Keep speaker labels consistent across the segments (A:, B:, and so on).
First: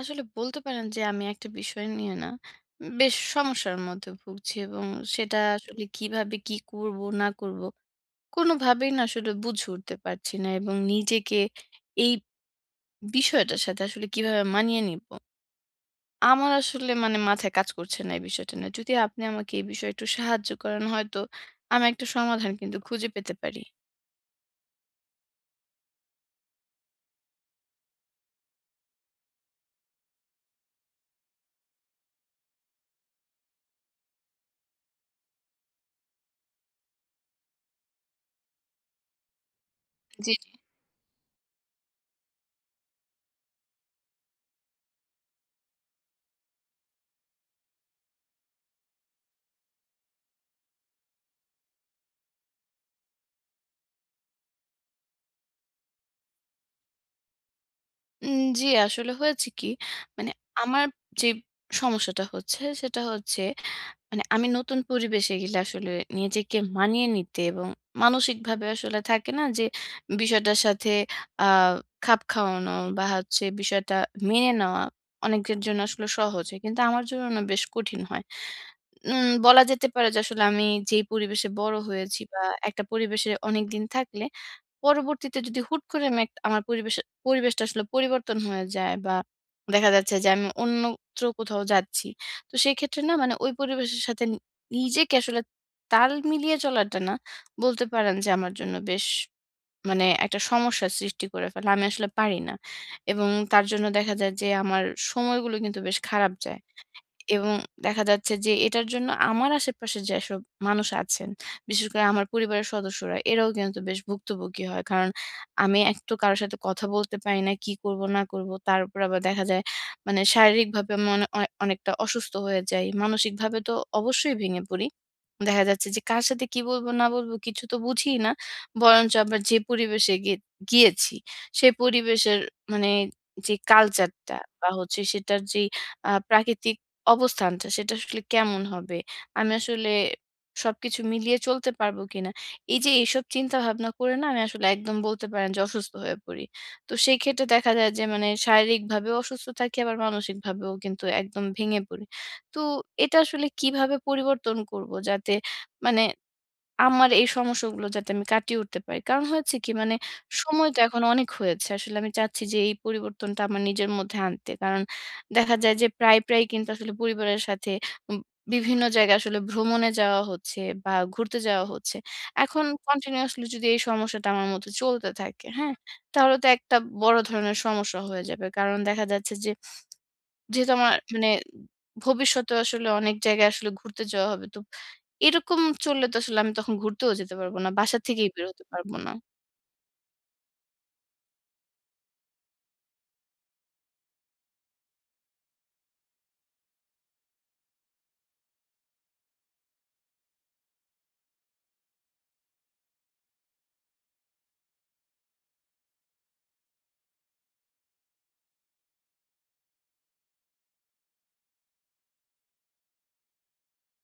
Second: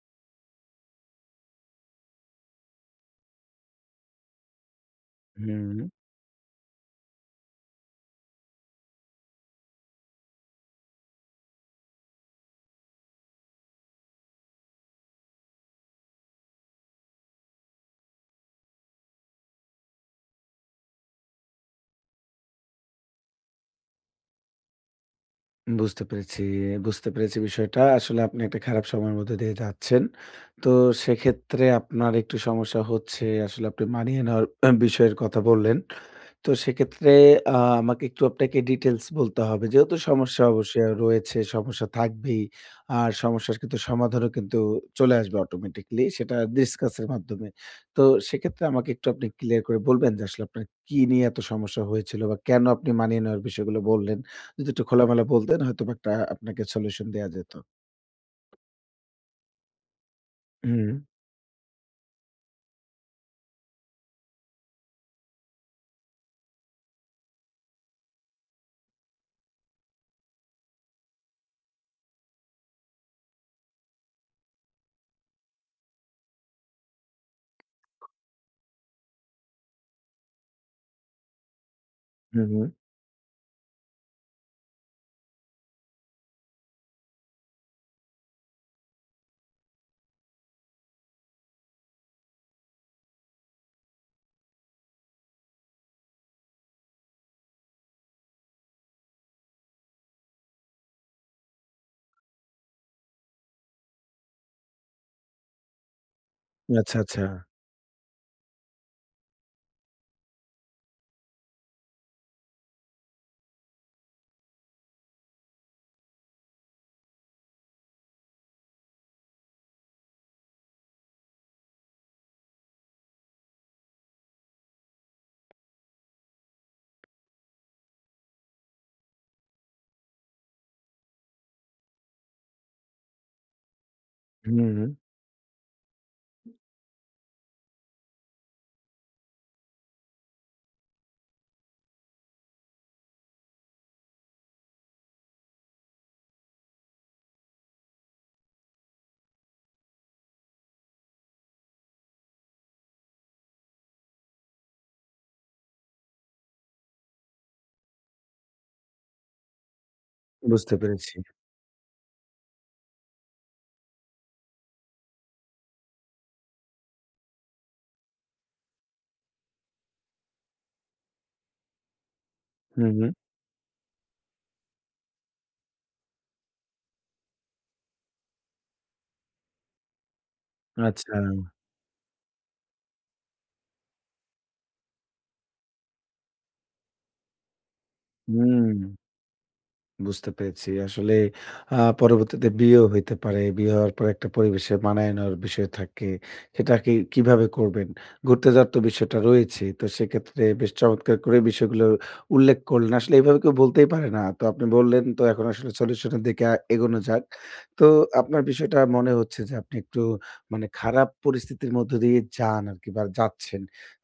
A: আসলে বলতে পারেন যে আমি একটা বিষয় নিয়ে না বেশ সমস্যার মধ্যে ভুগছি এবং সেটা
B: হুম,
A: আসলে কিভাবে কি করব না করব কোনোভাবেই না আসলে বুঝে উঠতে পারছি না এবং নিজেকে এই বিষয়টার সাথে আসলে কিভাবে মানিয়ে নিব, আমার আসলে মানে মাথায় কাজ করছে না এই বিষয়টা না। যদি আপনি আমাকে এই বিষয়ে একটু সাহায্য করেন হয়তো আমি একটা সমাধান কিন্তু খুঁজে পেতে পারি।
B: বুঝতে পেরেছি, বুঝতে পেরেছি বিষয়টা। আসলে আপনি একটা খারাপ সময়ের মধ্যে দিয়ে যাচ্ছেন। তো সেক্ষেত্রে আপনার একটু সমস্যা হচ্ছে। আসলে আপনি মানিয়ে নেওয়ার বিষয়ের কথা বললেন। তো সেক্ষেত্রে আ আমাকে একটু আপনাকে ডিটেইলস বলতে হবে। যেহেতু
A: জি,
B: সমস্যা
A: জি।
B: অবশ্যই রয়েছে, সমস্যা থাকবেই। আর সমস্যার কিন্তু সমাধানও কিন্তু চলে আসবে অটোমেটিক্যালি সেটা ডিসকাস এর মাধ্যমে। তো সেক্ষেত্রে আমাকে একটু আপনি ক্লিয়ার করে বলবেন যে আসলে আপনার কি নিয়ে এত সমস্যা হয়েছিল বা কেন আপনি মানিয়ে নেওয়ার বিষয়গুলো বললেন? যদি একটু খোলামেলা বলতেন হয়তোবা একটা আপনাকে সলিউশন দেয়া যেত।
A: জি, আসলে হয়েছে কি মানে আমার
B: হুম,
A: যে সমস্যাটা হচ্ছে সেটা হচ্ছে মানে আমি নতুন পরিবেশে গেলে আসলে নিজেকে মানিয়ে নিতে এবং মানসিকভাবে আসলে থাকে না যে বিষয়টার সাথে আহ খাপ খাওয়ানো বা হচ্ছে বিষয়টা মেনে নেওয়া অনেকের জন্য আসলে সহজ হয়, কিন্তু আমার জন্য না বেশ কঠিন হয়। বলা যেতে পারে যে আসলে আমি যেই পরিবেশে বড় হয়েছি বা
B: হুম।
A: একটা পরিবেশে অনেক দিন থাকলে পরবর্তীতে যদি হুট করে আমি আমার পরিবেশে পরিবেশটা আসলে পরিবর্তন হয়ে যায় বা দেখা যাচ্ছে যে আমি অন্যত্র কোথাও যাচ্ছি। তো সেক্ষেত্রে না মানে ওই পরিবেশের সাথে নিজেকে আসলে তাল মিলিয়ে চলাটা না বলতে পারেন যে আমার জন্য বেশ মানে একটা সমস্যার সৃষ্টি করে ফেলে। আমি আসলে পারি না। এবং তার জন্য দেখা যায় যে আমার সময়গুলো কিন্তু বেশ খারাপ যায়।
B: আচ্ছা, আচ্ছা।
A: এবং দেখা যাচ্ছে যে এটার জন্য আমার আশেপাশে যেসব মানুষ আছেন, বিশেষ করে আমার পরিবারের সদস্যরা, এরাও কিন্তু বেশ ভুক্তভোগী হয়। কারণ আমি এক তো কারো সাথে কথা বলতে পারি না, কি করব না করব। তার উপর আবার দেখা যায় মানে শারীরিকভাবে আমি অনেকটা অসুস্থ হয়ে যাই। মানসিকভাবে তো অবশ্যই ভেঙে পড়ি। দেখা যাচ্ছে যে কার সাথে কি বলবো না বলবো কিছু তো বুঝিই না। বরঞ্চ আবার যে পরিবেশে গিয়েছি, সে পরিবেশের মানে যে কালচারটা
B: হুম,
A: বা
B: হুম
A: হচ্ছে সেটার যেই প্রাকৃতিক অবস্থানটা সেটা আসলে কেমন হবে? আমি আসলে সবকিছু মিলিয়ে চলতে পারবো কিনা? এই যে এইসব চিন্তাভাবনা করে না আমি আসলে একদম বলতে পারেন যে অসুস্থ হয়ে পড়ি। তো সেই ক্ষেত্রে দেখা যায় যে মানে শারীরিকভাবেও অসুস্থ থাকি আবার মানসিকভাবেও কিন্তু একদম ভেঙে পড়ি। তো এটা আসলে কিভাবে পরিবর্তন করব? যাতে মানে আমার এই সমস্যাগুলো যাতে আমি কাটিয়ে উঠতে পারি। কারণ হয়েছে কি মানে সময়
B: বুঝতে
A: তো এখন
B: পেরেছি।
A: অনেক হয়েছে। আসলে আমি চাচ্ছি যে এই পরিবর্তনটা আমার নিজের মধ্যে আনতে। কারণ দেখা যায় যে প্রায়, প্রায় কিন্তু আসলে পরিবারের সাথে উম বিভিন্ন জায়গায় আসলে ভ্রমণে যাওয়া হচ্ছে বা ঘুরতে যাওয়া হচ্ছে। এখন
B: হুম, হুম।
A: কন্টিনিউয়াসলি যদি এই সমস্যাটা আমার মধ্যে চলতে থাকে, হ্যাঁ? তাহলে তো একটা বড় ধরনের সমস্যা হয়ে যাবে। কারণ দেখা যাচ্ছে যে যেহেতু আমার
B: আচ্ছা।
A: মানে ভবিষ্যতে আসলে অনেক জায়গায় আসলে ঘুরতে যাওয়া হবে। তো এরকম চললে তো আসলে আমি তখন ঘুরতেও যেতে পারবো না। বাসা থেকেই বের হতে
B: হুম।
A: পারবো না।
B: বুঝতে পেরেছি। আসলে পরবর্তীতে বিয়েও হইতে পারে। বিয়ে হওয়ার পর একটা পরিবেশে মানায় নেওয়ার বিষয় থাকে। সেটা কিভাবে করবেন? ঘুরতে যাওয়ার তো বিষয়টা রয়েছে। তো সেক্ষেত্রে বেশ চমৎকার করে বিষয়গুলো উল্লেখ করলেন। আসলে এভাবে কেউ বলতেই পারে না। তো আপনি বললেন তো এখন আসলে সলিউশন এর দিকে এগোনো যাক। তো আপনার বিষয়টা মনে হচ্ছে যে আপনি একটু খারাপ পরিস্থিতির মধ্য দিয়ে যান আরকি বা যাচ্ছেন।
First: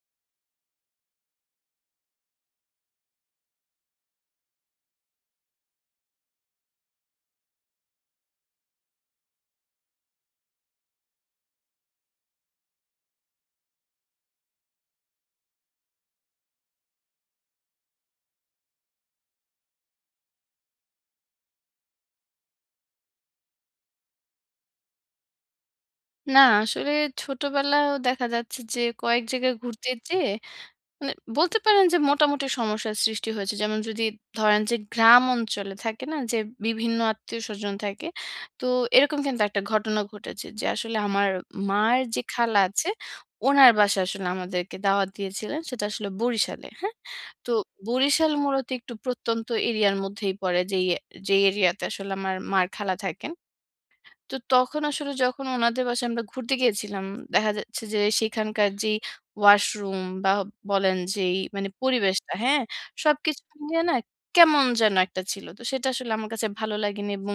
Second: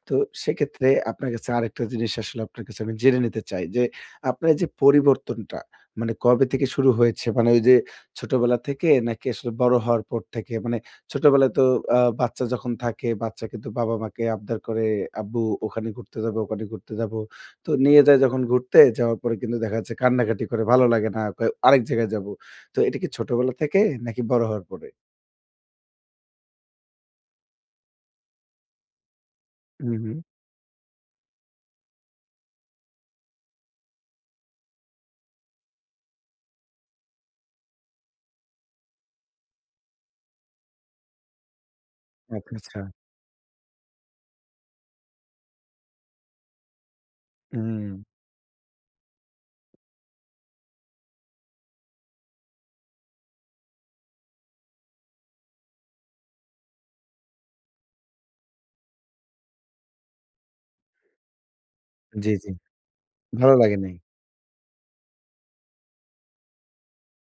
B: তো সেক্ষেত্রে আপনার কাছে আরেকটা জিনিস আসলে আপনার কাছে আমি জেনে নিতে চাই যে, আপনার এই যে পরিবর্তনটা কবে থেকে শুরু হয়েছে? মানে ওই যে ছোটবেলা থেকে নাকি আসলে বড় হওয়ার পর থেকে? মানে ছোটবেলায় তো বাচ্চা যখন থাকে, বাচ্চা কিন্তু বাবা-মাকে আবদার করে, "আব্বু ওখানে ঘুরতে যাবো, ওখানে ঘুরতে যাবো।" তো নিয়ে যায় যখন ঘুরতে, যাওয়ার পরে কিন্তু দেখা যাচ্ছে কান্নাকাটি করে, ভালো লাগে না, কয়, "আরেক জায়গায় যাবো।" তো এটা কি ছোটবেলা থেকে নাকি বড় হওয়ার পরে?
A: না, আসলে ছোটবেলায়ও দেখা যাচ্ছে যে কয়েক জায়গায় ঘুরতে
B: হুম, হুম।
A: যেয়ে মানে বলতে পারেন যে মোটামুটি সমস্যার সৃষ্টি হয়েছে। যেমন যদি ধরেন যে গ্রাম অঞ্চলে থাকে না যে বিভিন্ন আত্মীয়স্বজন থাকে। তো এরকম কিন্তু একটা ঘটনা ঘটেছে যে আসলে আমার মার যে
B: আচ্ছা,
A: খালা
B: আচ্ছা।
A: আছে উনার বাসায় আসলে আমাদেরকে দাওয়াত দিয়েছিলেন। সেটা আসলে বরিশালে, হ্যাঁ? তো
B: হুম।
A: বরিশাল মূলত একটু প্রত্যন্ত এরিয়ার মধ্যেই পড়ে যেই এরিয়াতে আসলে আমার মার খালা থাকেন। তো তখন আসলে যখন ওনাদের বাসায় আমরা ঘুরতে গিয়েছিলাম, দেখা যাচ্ছে যে সেখানকার যেই ওয়াশরুম বা বলেন যেই মানে
B: জি,
A: পরিবেশটা,
B: জি।
A: হ্যাঁ? সবকিছু
B: ভালো লাগে
A: মিলিয়ে না
B: নাই।
A: কেমন যেন একটা ছিল। তো সেটা আসলে আমার কাছে ভালো লাগেনি এবং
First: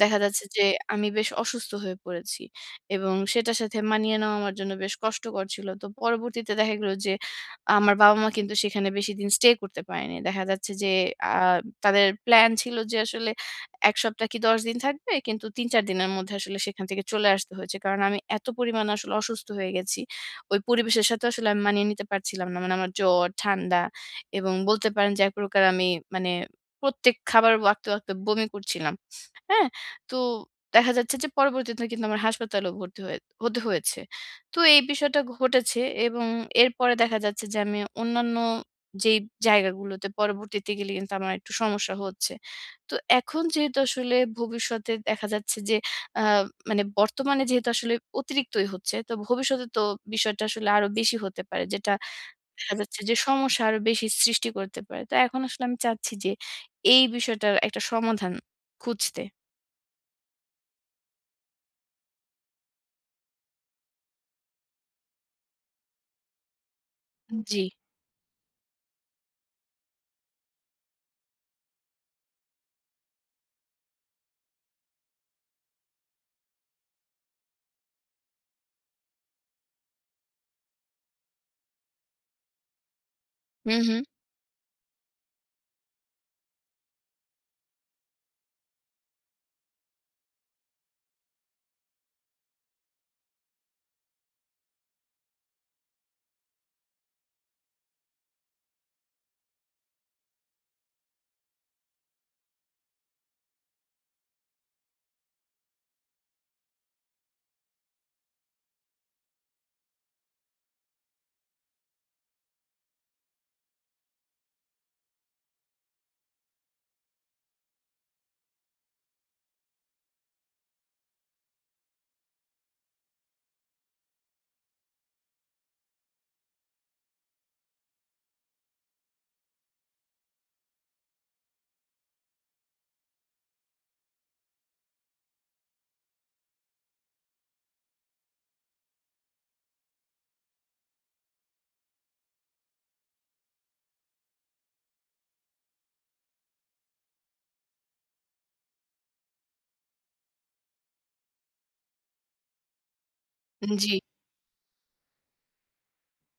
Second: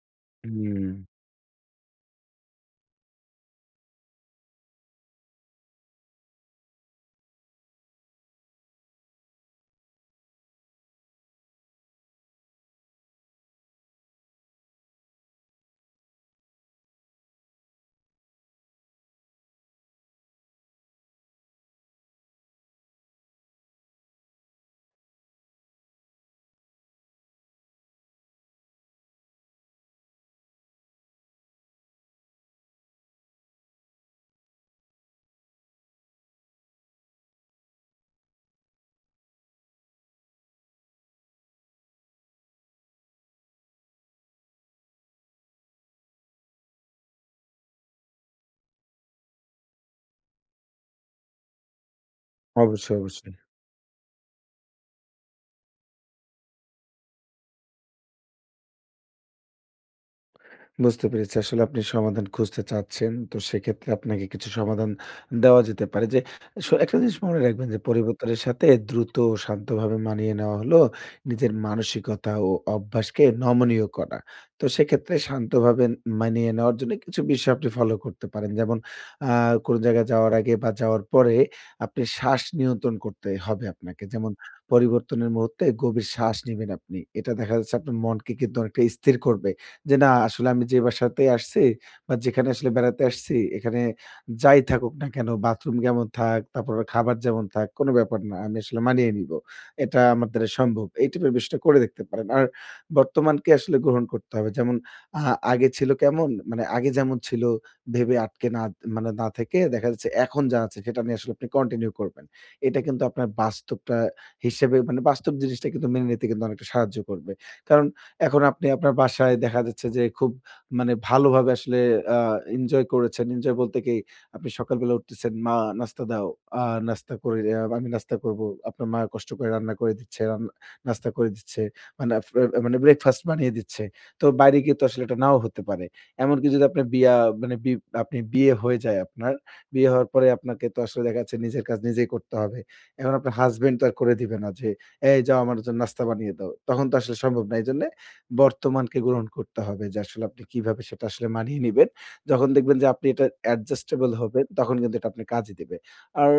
A: দেখা যাচ্ছে যে
B: হুম।
A: আমি বেশ অসুস্থ হয়ে পড়েছি এবং সেটার সাথে মানিয়ে নেওয়া আমার জন্য বেশ কষ্টকর ছিল। তো পরবর্তীতে দেখা গেল যে আমার বাবা-মা কিন্তু সেখানে বেশিদিন স্টে করতে পারেনি। দেখা যাচ্ছে যে আ তাদের প্ল্যান ছিল যে আসলে ১ সপ্তাহ কি ১০ দিন থাকবে। কিন্তু ৩-৪ দিনের মধ্যে আসলে সেখান থেকে চলে আসতে হয়েছে। কারণ আমি এত পরিমাণে আসলে অসুস্থ হয়ে গেছি। ওই পরিবেশের সাথে আসলে আমি মানিয়ে নিতে পারছিলাম না। মানে আমার জ্বর, ঠান্ডা এবং বলতে পারেন যে এক প্রকার আমি মানে প্রত্যেক খাবার ওয়াক্তে, ওয়াক্তে বমি করছিলাম। হ্যাঁ? তো দেখা যাচ্ছে যে পরবর্তীতে কিন্তু আমার হাসপাতালেও ভর্তি হতে হয়েছে। তো এই বিষয়টা ঘটেছে এবং এরপরে দেখা যাচ্ছে যে আমি অন্যান্য যেই জায়গাগুলোতে পরবর্তীতে গেলে কিন্তু আমার একটু সমস্যা হচ্ছে। তো এখন যেহেতু আসলে ভবিষ্যতে দেখা যাচ্ছে যে আ মানে বর্তমানে যেহেতু আসলে অতিরিক্তই হচ্ছে, তো ভবিষ্যতে তো বিষয়টা আসলে আরো বেশি হতে পারে। যেটা দেখা
B: অবশ্যই,
A: যাচ্ছে যে
B: অবশ্যই।
A: সমস্যা আরো বেশি সৃষ্টি করতে পারে। তো এখন আসলে আমি চাচ্ছি যে এই বিষয়টার একটা সমাধান খুঁজতে।
B: বুঝতে পেরেছি। আসলে আপনি সমাধান খুঁজতে চাচ্ছেন। তো সেক্ষেত্রে আপনাকে কিছু সমাধান দেওয়া যেতে পারে যে, একটা জিনিস মনে
A: জি।
B: রাখবেন যে পরিবর্তনের সাথে দ্রুত ও শান্তভাবে মানিয়ে নেওয়া হলো নিজের মানসিকতা ও অভ্যাসকে নমনীয় করা। তো সেক্ষেত্রে শান্তভাবে মানিয়ে নেওয়ার জন্য কিছু বিষয় আপনি ফলো করতে পারেন। যেমন আ কোন জায়গায় যাওয়ার আগে বা যাওয়ার পরে আপনি শ্বাস নিয়ন্ত্রণ করতে হবে
A: হুম, হুম।
B: আপনাকে। যেমন পরিবর্তনের মুহূর্তে গভীর শ্বাস নিবেন আপনি। এটা দেখা যাচ্ছে আপনার মনকে কিন্তু অনেকটা স্থির করবে। যে না আসলে আমি যে বাসাতে আসছি বা যেখানে আসলে বেড়াতে আসছি এখানে যাই থাকুক না কেন বাথরুম কেমন থাক, তারপর খাবার যেমন থাক কোনো ব্যাপার না। আমি আসলে মানিয়ে নিবো। এটা আমার দ্বারা সম্ভব। এই টাইপের বিষয়টা করে দেখতে পারেন। আর বর্তমানকে আসলে গ্রহণ করতে হবে। যেমন আ আগে ছিল কেমন মানে আগে যেমন ছিল ভেবে আটকে না থেকে দেখা যাচ্ছে এখন যা আছে সেটা নিয়ে আসলে আপনি কন্টিনিউ করবেন। এটা কিন্তু আপনার বাস্তবটা হিসেবে মানে বাস্তব জিনিসটা কিন্তু মেনে নিতে কিন্তু অনেকটা সাহায্য করবে। কারণ এখন আপনি আপনার বাসায় দেখা যাচ্ছে যে খুব ভালোভাবে আসলে আ এনজয় করেছেন। এনজয় বলতে কি আপনি সকালবেলা উঠতেছেন, "মা নাস্তা দাও।" আ নাস্তা করে আ আমি নাস্তা করবো। আপনার মা কষ্ট করে রান্না করে দিচ্ছে, নাস্তা করে দিচ্ছে। মানে আপ আ মানে ব্রেকফাস্ট বানিয়ে দিচ্ছে। তো বাইরে গিয়ে তো আসলে এটা নাও হতে পারে। এমনকি যদি আপনার বিয়া মানে বি আপনি বিয়ে হয়ে যায় আপনার, বিয়ে হওয়ার পরে আপনাকে তো আসলে দেখা যাচ্ছে নিজের কাজ নিজেই করতে হবে। এখন আপনার হাসব্যান্ড তো আর করে দিবে না যে, "এই যাও আমার জন্য নাস্তা বানিয়ে দাও।" তখন তো আসলে সম্ভব না। এইজন্যে বর্তমানকে গ্রহণ করতে হবে যে আসলে আপনি কিভাবে সেটা আসলে মানিয়ে নিবেন। যখন দেখবেন যে আপনি এটা
A: জি।
B: অ্যাডজাস্টেবল হবেন তখন কিন্তু এটা আপনার কাজে দিবে। আর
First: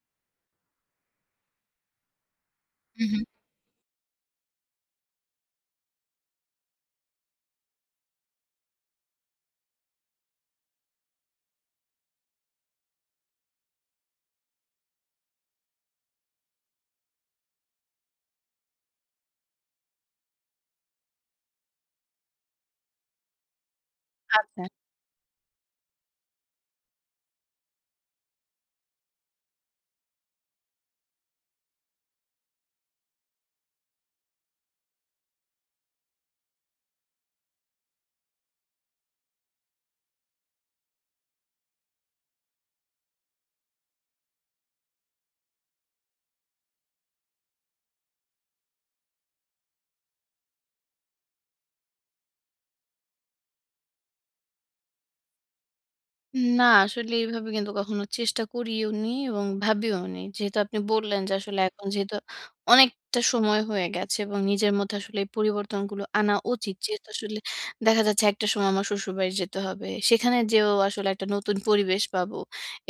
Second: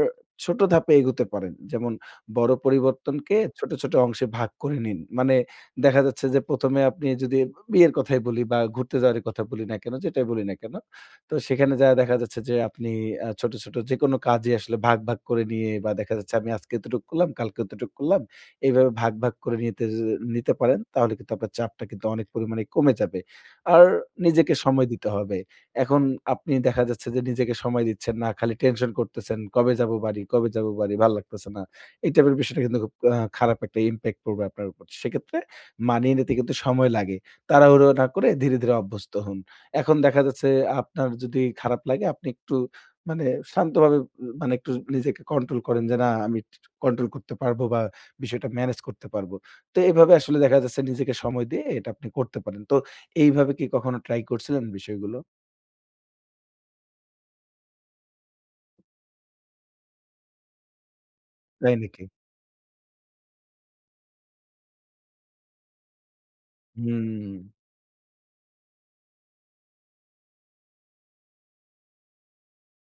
B: ছোট ধাপে এগুতে পারেন। যেমন বড়
A: হু, হুম।
B: পরিবর্তনকে ছোট, ছোট অংশে ভাগ করে নিন। মানে দেখা যাচ্ছে যে ১ম এ আপনি যদি বিয়ের কথাই বলি বা ঘুরতে যাওয়ার কথা বলি না কেন, যেটাই বলি না কেন। তো সেখানে যায়া দেখা যাচ্ছে যে আপনি ছোট, ছোট যেকোনো কাজই আসলে ভাগ, ভাগ করে নিয়ে বা দেখা যাচ্ছে আমি আজকে এতটুক করলাম, কালকে এতটুক করলাম। এইভাবে ভাগ, ভাগ করে নিতে পারেন তাহলে কিন্তু আপনার চাপটা কিন্তু অনেক পরিমাণে কমে যাবে। আর নিজেকে
A: আচ্ছা।
B: সময় দিতে হবে। এখন আপনি দেখা যাচ্ছে যে নিজেকে সময় দিচ্ছেন না। খালি টেনশন করতেছেন, "কবে যাবো বাড়ি, কবে যাবো বাড়ি?" ভাল লাগতেছে না। এই টাইপের বিষয়টা কিন্তু খুব খারাপ একটা ইমপ্যাক্ট পড়বে আপনার উপর। সেক্ষেত্রে মানিয়ে নিতে কিন্তু সময় লাগে। তাড়াহুড়ো না করে ধীরে, ধীরে অভ্যস্ত হন। এখন দেখা যাচ্ছে আপনার যদি খারাপ লাগে আপনি একটু মানে শান্তভাবে উ মানে একটু নিজেকে কন্ট্রোল করেন যে, "না আমি কন্ট্রোল করতে পারবো বা বিষয়টা ম্যানেজ করতে পারবো। তো এভাবে আসলে দেখা যাচ্ছে নিজেকে সময় দিয়ে এটা আপনি করতে পারেন। তো এইভাবে কি কখনো ট্রাই করছিলেন বিষয়গুলো?
A: না আসলে এভাবে কিন্তু কখনো চেষ্টা করিও নি এবং ভাবিও নি। যেহেতু আপনি বললেন যে আসলে
B: তাই
A: এখন
B: নাকি?
A: যেহেতু অনেকটা সময় হয়ে গেছে এবং নিজের মধ্যে আসলে এই পরিবর্তনগুলো আনা উচিত। যেহেতু
B: হুম।
A: আসলে দেখা যাচ্ছে একটা সময় আমার শ্বশুরবাড়ি যেতে হবে। সেখানে যেয়েও আসলে একটা নতুন পরিবেশ পাবো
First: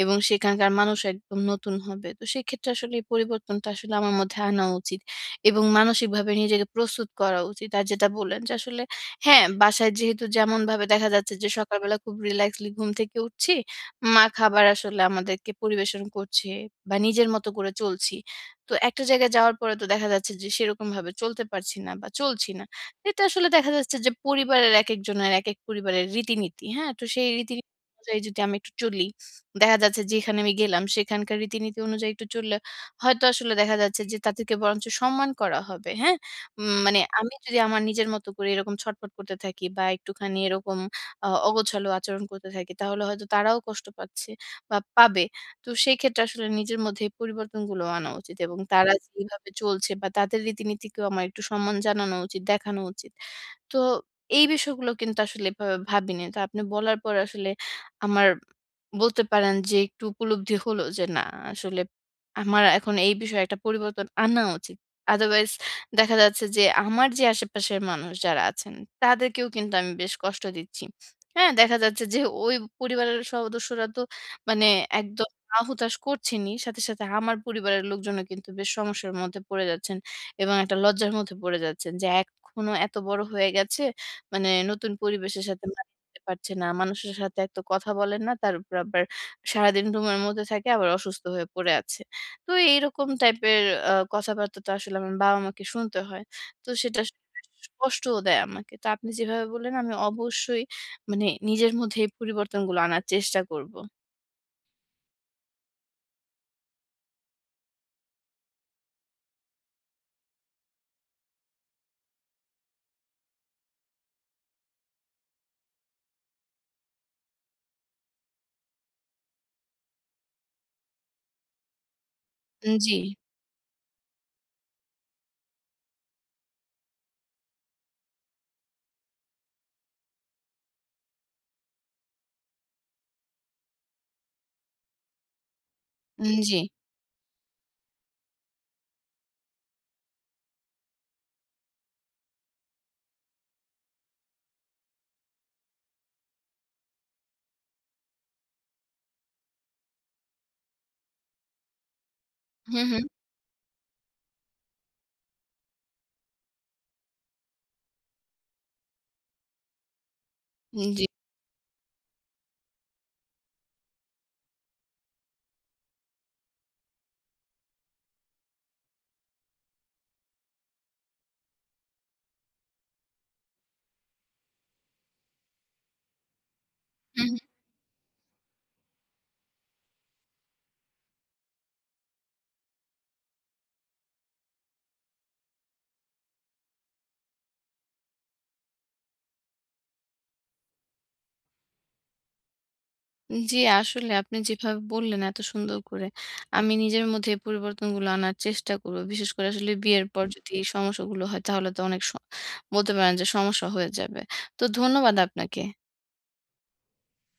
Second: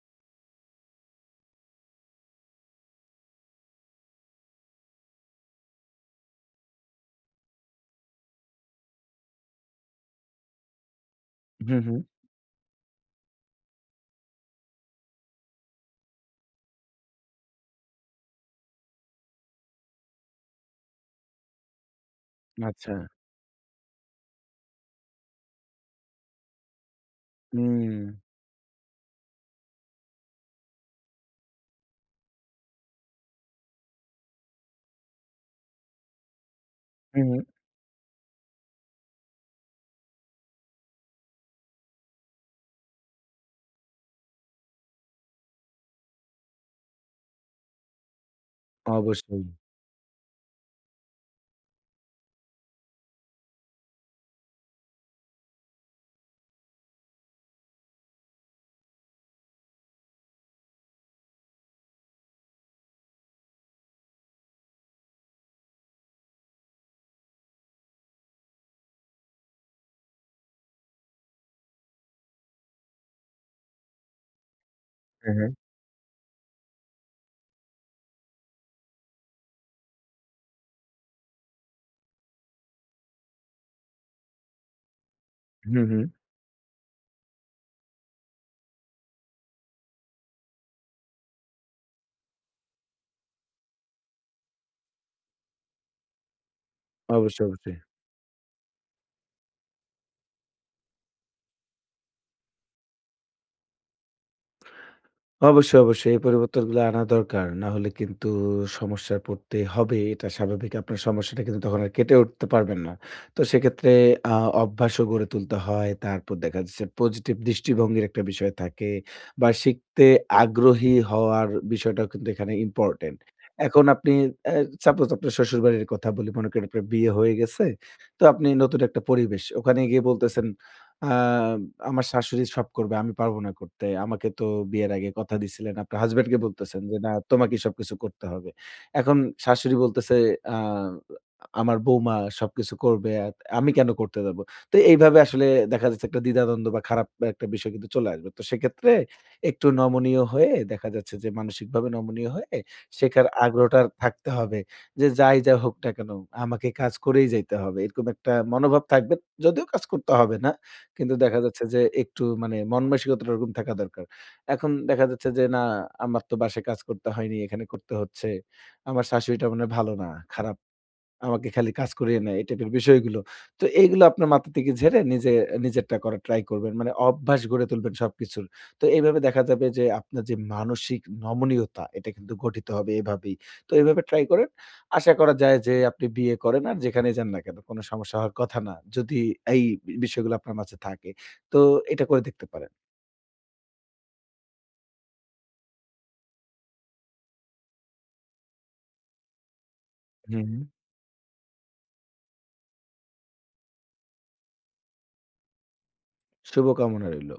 A: এবং সেখানকার মানুষ একদম নতুন হবে। তো সেক্ষেত্রে আসলে এই পরিবর্তনটা আসলে আমার মধ্যে আনা উচিত এবং মানসিকভাবে নিজেকে প্রস্তুত করা উচিত। আর যেটা বললেন যে আসলে হ্যাঁ, বাসায় যেহেতু যেমনভাবে দেখা যাচ্ছে যে
B: হুম,
A: সকালবেলা
B: হুম।
A: খুব রিল্যাক্সলি ঘুম থেকে উঠছি। মা খাবার আসলে আমাদেরকে পরিবেশন করছে বা নিজের মতো করে চলছি। তো একটা জায়গায় যাওয়ার পরে তো দেখা যাচ্ছে যে সেরকমভাবে চলতে পারছি না বা চলছি না।
B: আচ্ছা।
A: এটা আসলে দেখা যাচ্ছে যে পরিবারের একেকজনের একেক পরিবারের রীতিনীতি, হ্যাঁ? তো সেই রীতিনীতি
B: হুম।
A: অনুযায়ী যদি আমি একটু চলি, দেখা যাচ্ছে যেখানে আমি গেলাম সেখানকার রীতিনীতি অনুযায়ী একটু চললে হয়তো আসলে দেখা যাচ্ছে যে তাদেরকে বরঞ্চ সম্মান করা হবে, হ্যাঁ? মানে
B: হুম,
A: আমি
B: হুম।
A: যদি আমার নিজের মতো করে এরকম ছটফট করতে থাকি বা একটুখানি এরকম অগোছালো আচরণ করতে থাকি, তাহলে হয়তো তারাও কষ্ট পাচ্ছে বা পাবে। তো সেই ক্ষেত্রে আসলে নিজের মধ্যে এই পরিবর্তনগুলো আনা উচিত এবং তারা
B: অবশ্যই।
A: যেভাবে চলছে বা তাদের রীতিনীতিকেও আমার একটু সম্মান জানানো উচিত, দেখানো উচিত। তো এই বিষয়গুলো কিন্তু আসলে এভাবে ভাবিনি। তো আপনি বলার পর আসলে আমার বলতে পারেন যে একটু উপলব্ধি হলো যে, না আসলে আমার এখন এই বিষয়ে একটা পরিবর্তন আনা উচিত। আদারওয়াইজ দেখা যাচ্ছে যে আমার যে আশেপাশের মানুষ যারা আছেন তাদেরকেও কিন্তু আমি বেশ কষ্ট দিচ্ছি। হ্যাঁ? দেখা যাচ্ছে যে ওই পরিবারের সদস্যরা তো মানে একদম
B: হ্যাঁ, হ্যাঁ।
A: হা হুতাশ করছেনই। সাথে, সাথে আমার পরিবারের লোকজনও কিন্তু বেশ সমস্যার মধ্যে পড়ে যাচ্ছেন এবং একটা লজ্জার মধ্যে পড়ে যাচ্ছেন যে এখনো এত বড় হয়ে গেছে, মানে নতুন পরিবেশের সাথে
B: হুম,
A: মানিয়ে
B: হুম।
A: নিতে পারছে না। মানুষের সাথে এক তো কথা বলেন না, তার উপর আবার সারাদিন রুমের মধ্যে থাকে আবার অসুস্থ হয়ে পড়ে আছে। তো এইরকম টাইপের কথাবার্তা তো আসলে আমার বাবা-মাকে শুনতে হয়। তো সেটা আসলে
B: অবশ্যই,
A: বেশ
B: অবশ্যই।
A: কষ্টও দেয় আমাকে। তো আপনি যেভাবে বললেন আমি অবশ্যই মানে নিজের মধ্যে এই পরিবর্তনগুলো আনার চেষ্টা করব।
B: অবশ্যই, অবশ্যই। এই পরিবর্তনগুলো আনা দরকার। না হলে কিন্তু সমস্যায় পড়তে হবে। এটা স্বাভাবিক। আপনার সমস্যাটা কিন্তু তখন আর কেটে উঠতে পারবেন না। তো সেক্ষেত্রে আ অভ্যাসও গড়ে তুলতে হয়। তারপর দেখা যাচ্ছে পজিটিভ দৃষ্টিভঙ্গির একটা বিষয় থাকে বা শিখতে আগ্রহী হওয়ার বিষয়টাও কিন্তু এখানে
A: জি,
B: ইম্পোর্টেন্ট। এখন আপনি অ্যা সাপোজ আপনার শ্বশুরবাড়ির কথা বলি। মনে করেন আপনার বিয়ে হয়ে গেছে। তো আপনি নতুন একটা পরিবেশ। ওখানে গিয়ে বলতেছেন আ আমার শাশুড়ি সব করবে। আমি পারব না করতে। আমাকে তো বিয়ের আগে কথা দিছিলেন। আপনার হাসব্যান্ড কে
A: জি।
B: বলতেছেন যে, "না, তোমাকেই সবকিছু করতে হবে।" এখন শাশুড়ি বলতেছে, আ "আমার বৌমা সবকিছু করবে। আমি কেন করতে যাব?" তো এইভাবে আসলে দেখা যাচ্ছে একটা দ্বিধাদ্বন্দ্ব বা খারাপ একটা বিষয় কিন্তু চলে আসবে। তো সেক্ষেত্রে একটু নমনীয় হয়ে দেখা যাচ্ছে যে মানসিকভাবে নমনীয় হয়ে
A: হুম, হুম।
B: শেখার আগ্রহটা থাকতে হবে। যে যাই, যা হোক না কেন আমাকে কাজ করেই যাইতে হবে। এরকম একটা মনোভাব থাকবে। যদিও কাজ করতে হবে না।
A: জি।
B: কিন্তু দেখা যাচ্ছে যে একটু মন মানসিকতাটা ওরকম থাকা দরকার। এখন দেখা যাচ্ছে যে না আমার তো বাসায় কাজ করতে হয়নি, এখানে করতে হচ্ছে। আমার শাশুড়িটা মনে হয় ভালো না, খারাপ। আমাকে খালি কাজ করিয়ে নেয়, এই টাইপের বিষয়গুলো। তো এইগুলো আপনার মাথা থেকে ঝেড়ে নিজেরটা করার ট্রাই করবেন। মানে
A: হুম,
B: অভ্যাস গড়ে তুলবেন সবকিছুর। তো এইভাবে দেখা যাবে যে আপনার যে মানসিক নমনীয়তা এটা কিন্তু গঠিত হবে এভাবেই। তো এভাবে ট্রাই করেন। আশা করা যায় যে আপনি বিয়ে করেন আর যেখানেই যান না কেন কোনো সমস্যা হওয়ার কথা না। যদি এই বিষয়গুলো আপনার মাঝে থাকে। তো এটা করে দেখতে পারেন।
A: হুম। জি, আসলে আপনি যেভাবে বললেন এত সুন্দর করে, আমি নিজের মধ্যে এই পরিবর্তনগুলো আনার চেষ্টা করব। বিশেষ করে আসলে বিয়ের পর যদি
B: হুম।
A: এই সমস্যাগুলো হয় তাহলে তো অনেক বলতে পারেন যে সমস্যা হয়ে যাবে। তো ধন্যবাদ আপনাকে।
B: শুভকামনা রইল।